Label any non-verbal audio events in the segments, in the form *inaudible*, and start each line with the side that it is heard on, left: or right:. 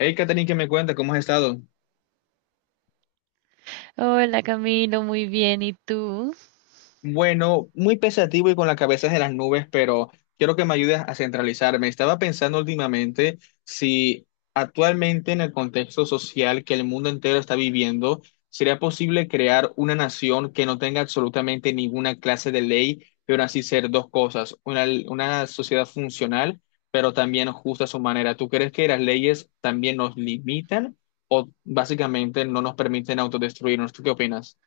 left: Hey, Katherine, ¿qué me cuenta? ¿Cómo has estado?
right: Hola Camilo, muy bien. ¿Y tú?
left: Bueno, muy pensativo y con la cabeza en las nubes, pero quiero que me ayudes a centralizarme. Estaba pensando últimamente si actualmente en el contexto social que el mundo entero está viviendo, sería posible crear una nación que no tenga absolutamente ninguna clase de ley, pero así ser dos cosas, una sociedad funcional, pero también justa a su manera. ¿Tú crees que las leyes también nos limitan o básicamente no nos permiten autodestruirnos? ¿Tú qué opinas?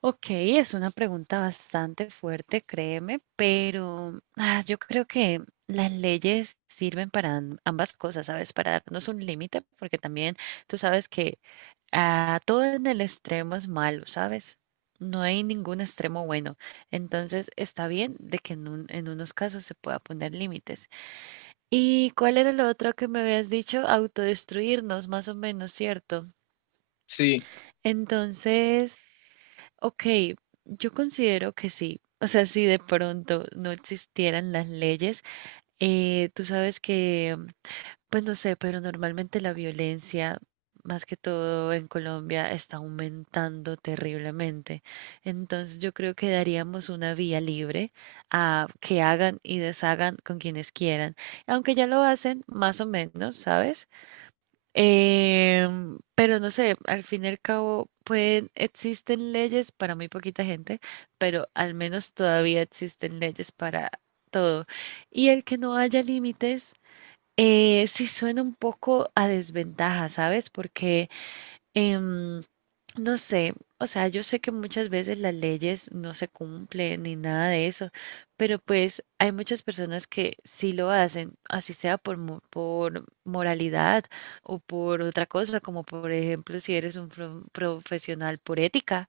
right: Ok, es una pregunta bastante fuerte, créeme, pero yo creo que las leyes sirven para ambas cosas, ¿sabes? Para darnos un límite, porque también tú sabes que todo en el extremo es malo, ¿sabes? No hay ningún extremo bueno. Entonces está bien de que en unos casos se pueda poner límites. ¿Y cuál era lo otro que me habías dicho? Autodestruirnos, más o menos, ¿cierto?
left: Sí,
right: Entonces, ok, yo considero que sí. O sea, si de pronto no existieran las leyes, tú sabes que, pues no sé, pero normalmente la violencia, más que todo en Colombia, está aumentando terriblemente. Entonces, yo creo que daríamos una vía libre a que hagan y deshagan con quienes quieran. Aunque ya lo hacen, más o menos, ¿sabes? Pero no sé, al fin y al cabo pueden, existen leyes para muy poquita gente, pero al menos todavía existen leyes para todo. Y el que no haya límites, sí suena un poco a desventaja, ¿sabes? Porque em, no sé, o sea, yo sé que muchas veces las leyes no se cumplen ni nada de eso, pero pues hay muchas personas que sí lo hacen, así sea por, por moralidad o por otra cosa, como por ejemplo si eres un profesional por ética,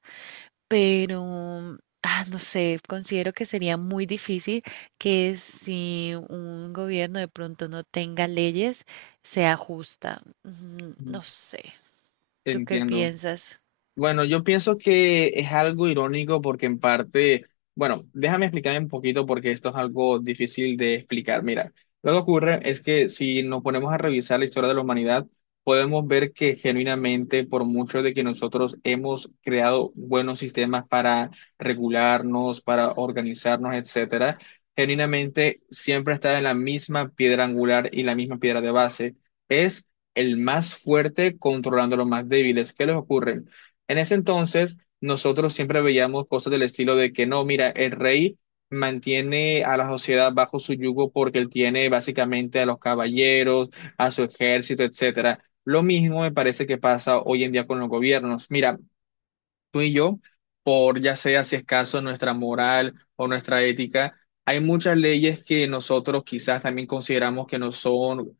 right: pero... No sé, considero que sería muy difícil que si un gobierno de pronto no tenga leyes, sea justa. No sé. ¿Tú qué
left: entiendo.
right: piensas?
left: Bueno, yo pienso que es algo irónico porque en parte, bueno, déjame explicar un poquito porque esto es algo difícil de explicar. Mira, lo que ocurre es que si nos ponemos a revisar la historia de la humanidad, podemos ver que genuinamente, por mucho de que nosotros hemos creado buenos sistemas para regularnos, para organizarnos, etcétera, genuinamente siempre está en la misma piedra angular y la misma piedra de base. Es el más fuerte controlando a los más débiles. ¿Qué les ocurre? En ese entonces, nosotros siempre veíamos cosas del estilo de que no, mira, el rey mantiene a la sociedad bajo su yugo porque él tiene básicamente a los caballeros, a su ejército, etcétera. Lo mismo me parece que pasa hoy en día con los gobiernos. Mira, tú y yo, por ya sea si es caso nuestra moral o nuestra ética, hay muchas leyes que nosotros quizás también consideramos que no son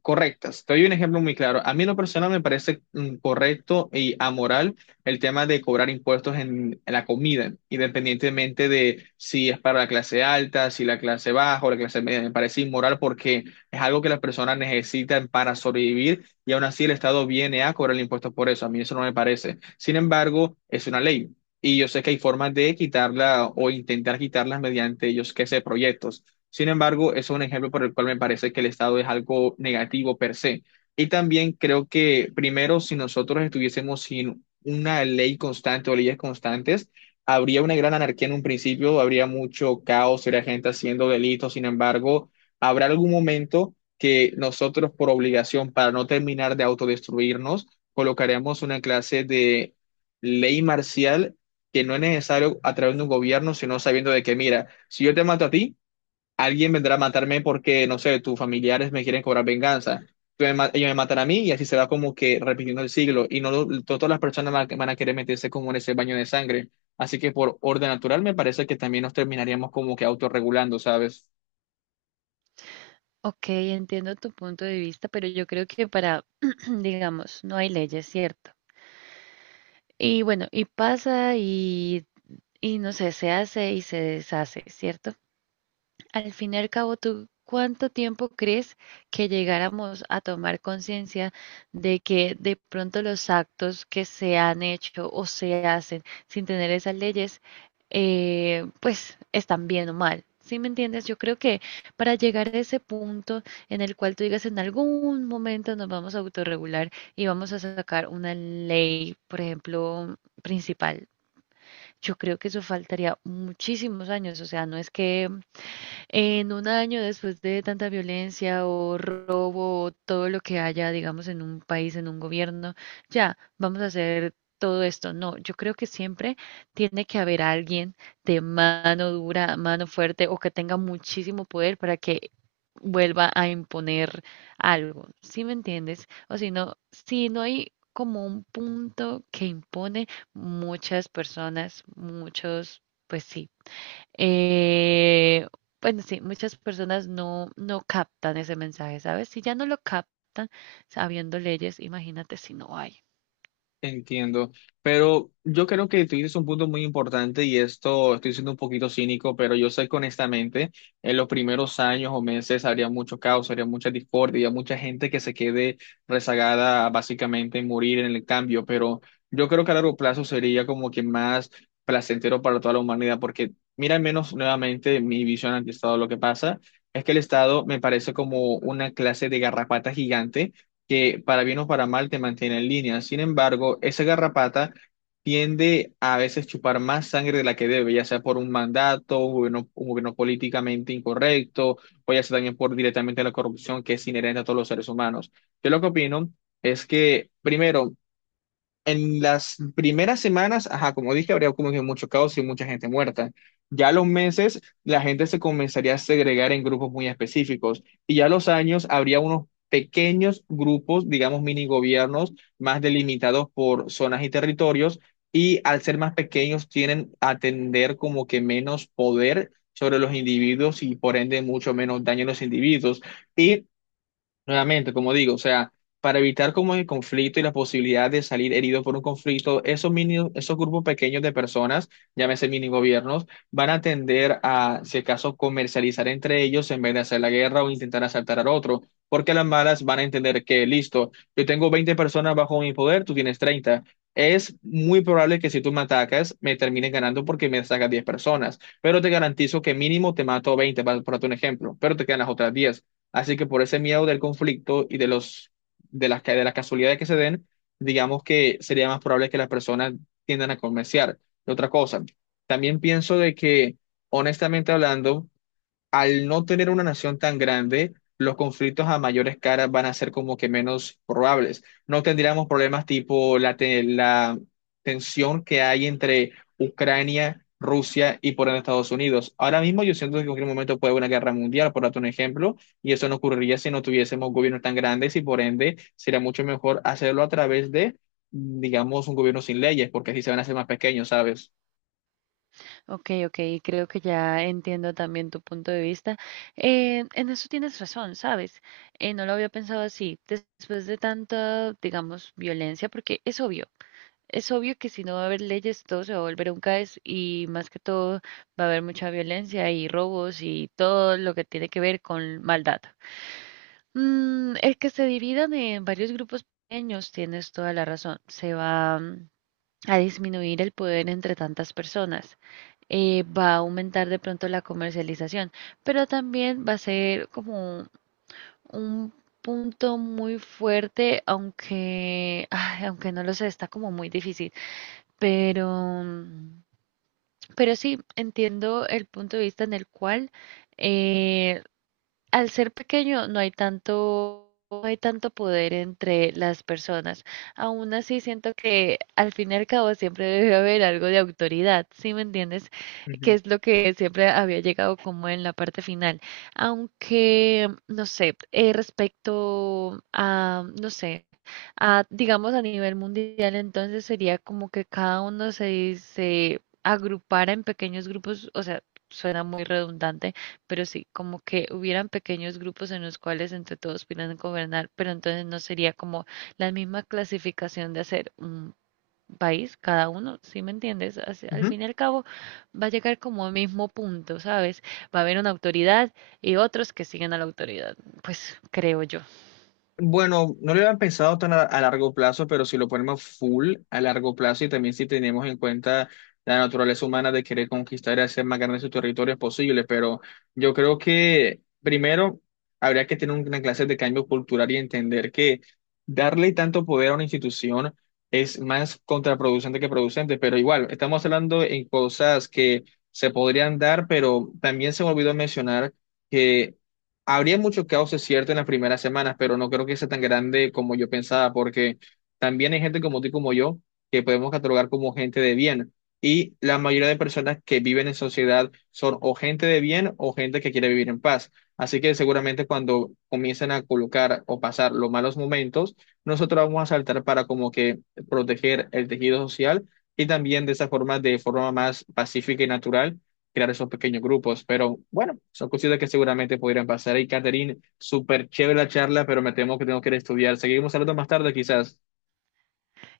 left: correctas. Te doy un ejemplo muy claro. A mí en lo personal me parece correcto y amoral el tema de cobrar impuestos en la comida, independientemente de si es para la clase alta, si la clase baja o la clase media. Me parece inmoral porque es algo que las personas necesitan para sobrevivir y aún así el Estado viene a cobrar impuestos por eso. A mí eso no me parece. Sin embargo, es una ley. Y yo sé que hay formas de quitarla o intentar quitarlas mediante, yo sé que sé, proyectos. Sin embargo, eso es un ejemplo por el cual me parece que el Estado es algo negativo per se. Y también creo que, primero, si nosotros estuviésemos sin una ley constante o leyes constantes, habría una gran anarquía en un principio, habría mucho caos, habría gente haciendo delitos. Sin embargo, habrá algún momento que nosotros, por obligación, para no terminar de autodestruirnos, colocaremos una clase de ley marcial que no es necesario a través de un gobierno, sino sabiendo de que, mira, si yo te mato a ti, alguien vendrá a matarme porque, no sé, tus familiares me quieren cobrar venganza. Ellos me matan a mí y así se va como que repitiendo el siglo. Y no lo- Todas las personas van a querer meterse como en ese baño de sangre. Así que por orden natural me parece que también nos terminaríamos como que autorregulando, ¿sabes?
right: Ok, entiendo tu punto de vista, pero yo creo que para, *clears throat* digamos, no hay leyes, ¿cierto? Y bueno, y pasa y no sé, se hace y se deshace, ¿cierto? Al fin y al cabo, ¿tú cuánto tiempo crees que llegáramos a tomar conciencia de que de pronto los actos que se han hecho o se hacen sin tener esas leyes, pues están bien o mal? ¿Sí me entiendes? Yo creo que para llegar a ese punto en el cual tú digas en algún momento nos vamos a autorregular y vamos a sacar una ley, por ejemplo, principal, yo creo que eso faltaría muchísimos años. O sea, no es que en un año después de tanta violencia o robo o todo lo que haya, digamos, en un país, en un gobierno, ya, vamos a hacer todo esto. No, yo creo que siempre tiene que haber alguien de mano dura, mano fuerte o que tenga muchísimo poder para que vuelva a imponer algo. ¿Sí me entiendes? O si no, si no hay como un punto que impone muchas personas, muchos, pues sí eh, bueno, sí, muchas personas no, no captan ese mensaje, ¿sabes? Si ya no lo captan sabiendo leyes, imagínate si no hay.
left: Entiendo, pero yo creo que tú dices un punto muy importante y esto estoy siendo un poquito cínico, pero yo sé que honestamente en los primeros años o meses habría mucho caos, habría mucha discordia, habría mucha gente que se quede rezagada a básicamente morir en el cambio, pero yo creo que a largo plazo sería como que más placentero para toda la humanidad, porque mira, al menos nuevamente mi visión ante el Estado, lo que pasa es que el Estado me parece como una clase de garrapata gigante que para bien o para mal te mantiene en línea. Sin embargo, esa garrapata tiende a veces chupar más sangre de la que debe, ya sea por un mandato, un gobierno políticamente incorrecto, o ya sea también por directamente la corrupción que es inherente a todos los seres humanos. Yo lo que opino es que, primero, en las primeras semanas, ajá, como dije, habría como que mucho caos y mucha gente muerta. Ya a los meses, la gente se comenzaría a segregar en grupos muy específicos. Y ya a los años, habría unos pequeños grupos, digamos, mini gobiernos, más delimitados por zonas y territorios. Y al ser más pequeños, tienen a tener como que menos poder sobre los individuos y por ende mucho menos daño a los individuos. Y nuevamente, como digo, o sea, para evitar como el conflicto y la posibilidad de salir herido por un conflicto, esos grupos pequeños de personas, llámese mini gobiernos, van a tender a, si acaso, comercializar entre ellos en vez de hacer la guerra o intentar asaltar al otro, porque las malas van a entender que, listo, yo tengo 20 personas bajo mi poder, tú tienes 30. Es muy probable que si tú me atacas, me termines ganando porque me sacas 10 personas, pero te garantizo que mínimo te mato 20, para, por un ejemplo, pero te quedan las otras 10. Así que por ese miedo del conflicto y de los de las casualidades que se den, digamos que sería más probable que las personas tiendan a comerciar. Y otra cosa, también pienso de que honestamente hablando al no tener una nación tan grande, los conflictos a mayores caras van a ser como que menos probables. No tendríamos problemas tipo la tensión que hay entre Ucrania, Rusia y por ende Estados Unidos. Ahora mismo yo siento que en cualquier momento puede haber una guerra mundial, por darte un ejemplo, y eso no ocurriría si no tuviésemos gobiernos tan grandes y por ende sería mucho mejor hacerlo a través de, digamos, un gobierno sin leyes, porque así se van a hacer más pequeños, ¿sabes?
right: Ok, ok, creo que ya entiendo también tu punto de vista. En eso tienes razón, ¿sabes? No lo había pensado así. Después de tanta, digamos, violencia, porque es obvio. Es obvio que si no va a haber leyes, todo se va a volver un caos y más que todo va a haber mucha violencia y robos y todo lo que tiene que ver con maldad. El que se dividan en varios grupos pequeños, tienes toda la razón. Se va a disminuir el poder entre tantas personas. Va a aumentar de pronto la comercialización, pero también va a ser como un punto muy fuerte, aunque, ay, aunque no lo sé, está como muy difícil. Pero, mm, pero sí, entiendo el punto de vista en el cual eh, al ser pequeño no hay tanto, no hay tanto poder entre las personas. Aún así siento que al fin y al cabo siempre debe haber algo de autoridad, ¿sí me entiendes? Que
left: Ujú.
right: es lo que siempre había llegado como en la parte final. Aunque, no sé, respecto a, no sé. A, digamos a nivel mundial, entonces sería como que cada uno se, se agrupara en pequeños grupos, o sea, suena muy redundante, pero sí, como que hubieran pequeños grupos en los cuales entre todos pudieran gobernar, pero entonces no sería como la misma clasificación de hacer un país, cada uno, ¿sí me entiendes? Así- Al
left: Ujú.
right: fin y al cabo va a llegar como al mismo punto, ¿sabes? Va a haber una autoridad y otros que siguen a la autoridad, pues creo yo.
left: Bueno, no lo habían pensado tan a largo plazo, pero si lo ponemos full a largo plazo y también si tenemos en cuenta la naturaleza humana de querer conquistar y hacer más grandes sus territorios posibles, pero yo creo que primero habría que tener una clase de cambio cultural y entender que darle tanto poder a una institución es más contraproducente que producente, pero igual, estamos hablando en cosas que se podrían dar, pero también se me olvidó mencionar que. Habría mucho caos, es cierto, en las primeras semanas, pero no creo que sea tan grande como yo pensaba, porque también hay gente como tú y como yo que podemos catalogar como gente de bien. Y la mayoría de personas que viven en sociedad son o gente de bien o gente que quiere vivir en paz. Así que seguramente cuando comiencen a colocar o pasar los malos momentos, nosotros vamos a saltar para como que proteger el tejido social y también de esa forma, de forma más pacífica y natural crear esos pequeños grupos. Pero bueno, son cositas que seguramente podrían pasar. Y Catherine, súper chévere la charla, pero me temo que tengo que ir a estudiar. Seguimos hablando más tarde, quizás.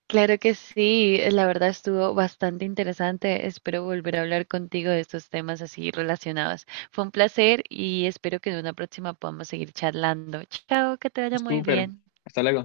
right: Claro que sí, la verdad estuvo bastante interesante. Espero volver a hablar contigo de estos temas así relacionados. Fue un placer y espero que en una próxima podamos seguir charlando. Chao, que te vaya muy
left: Súper.
right: bien.
left: Hasta luego.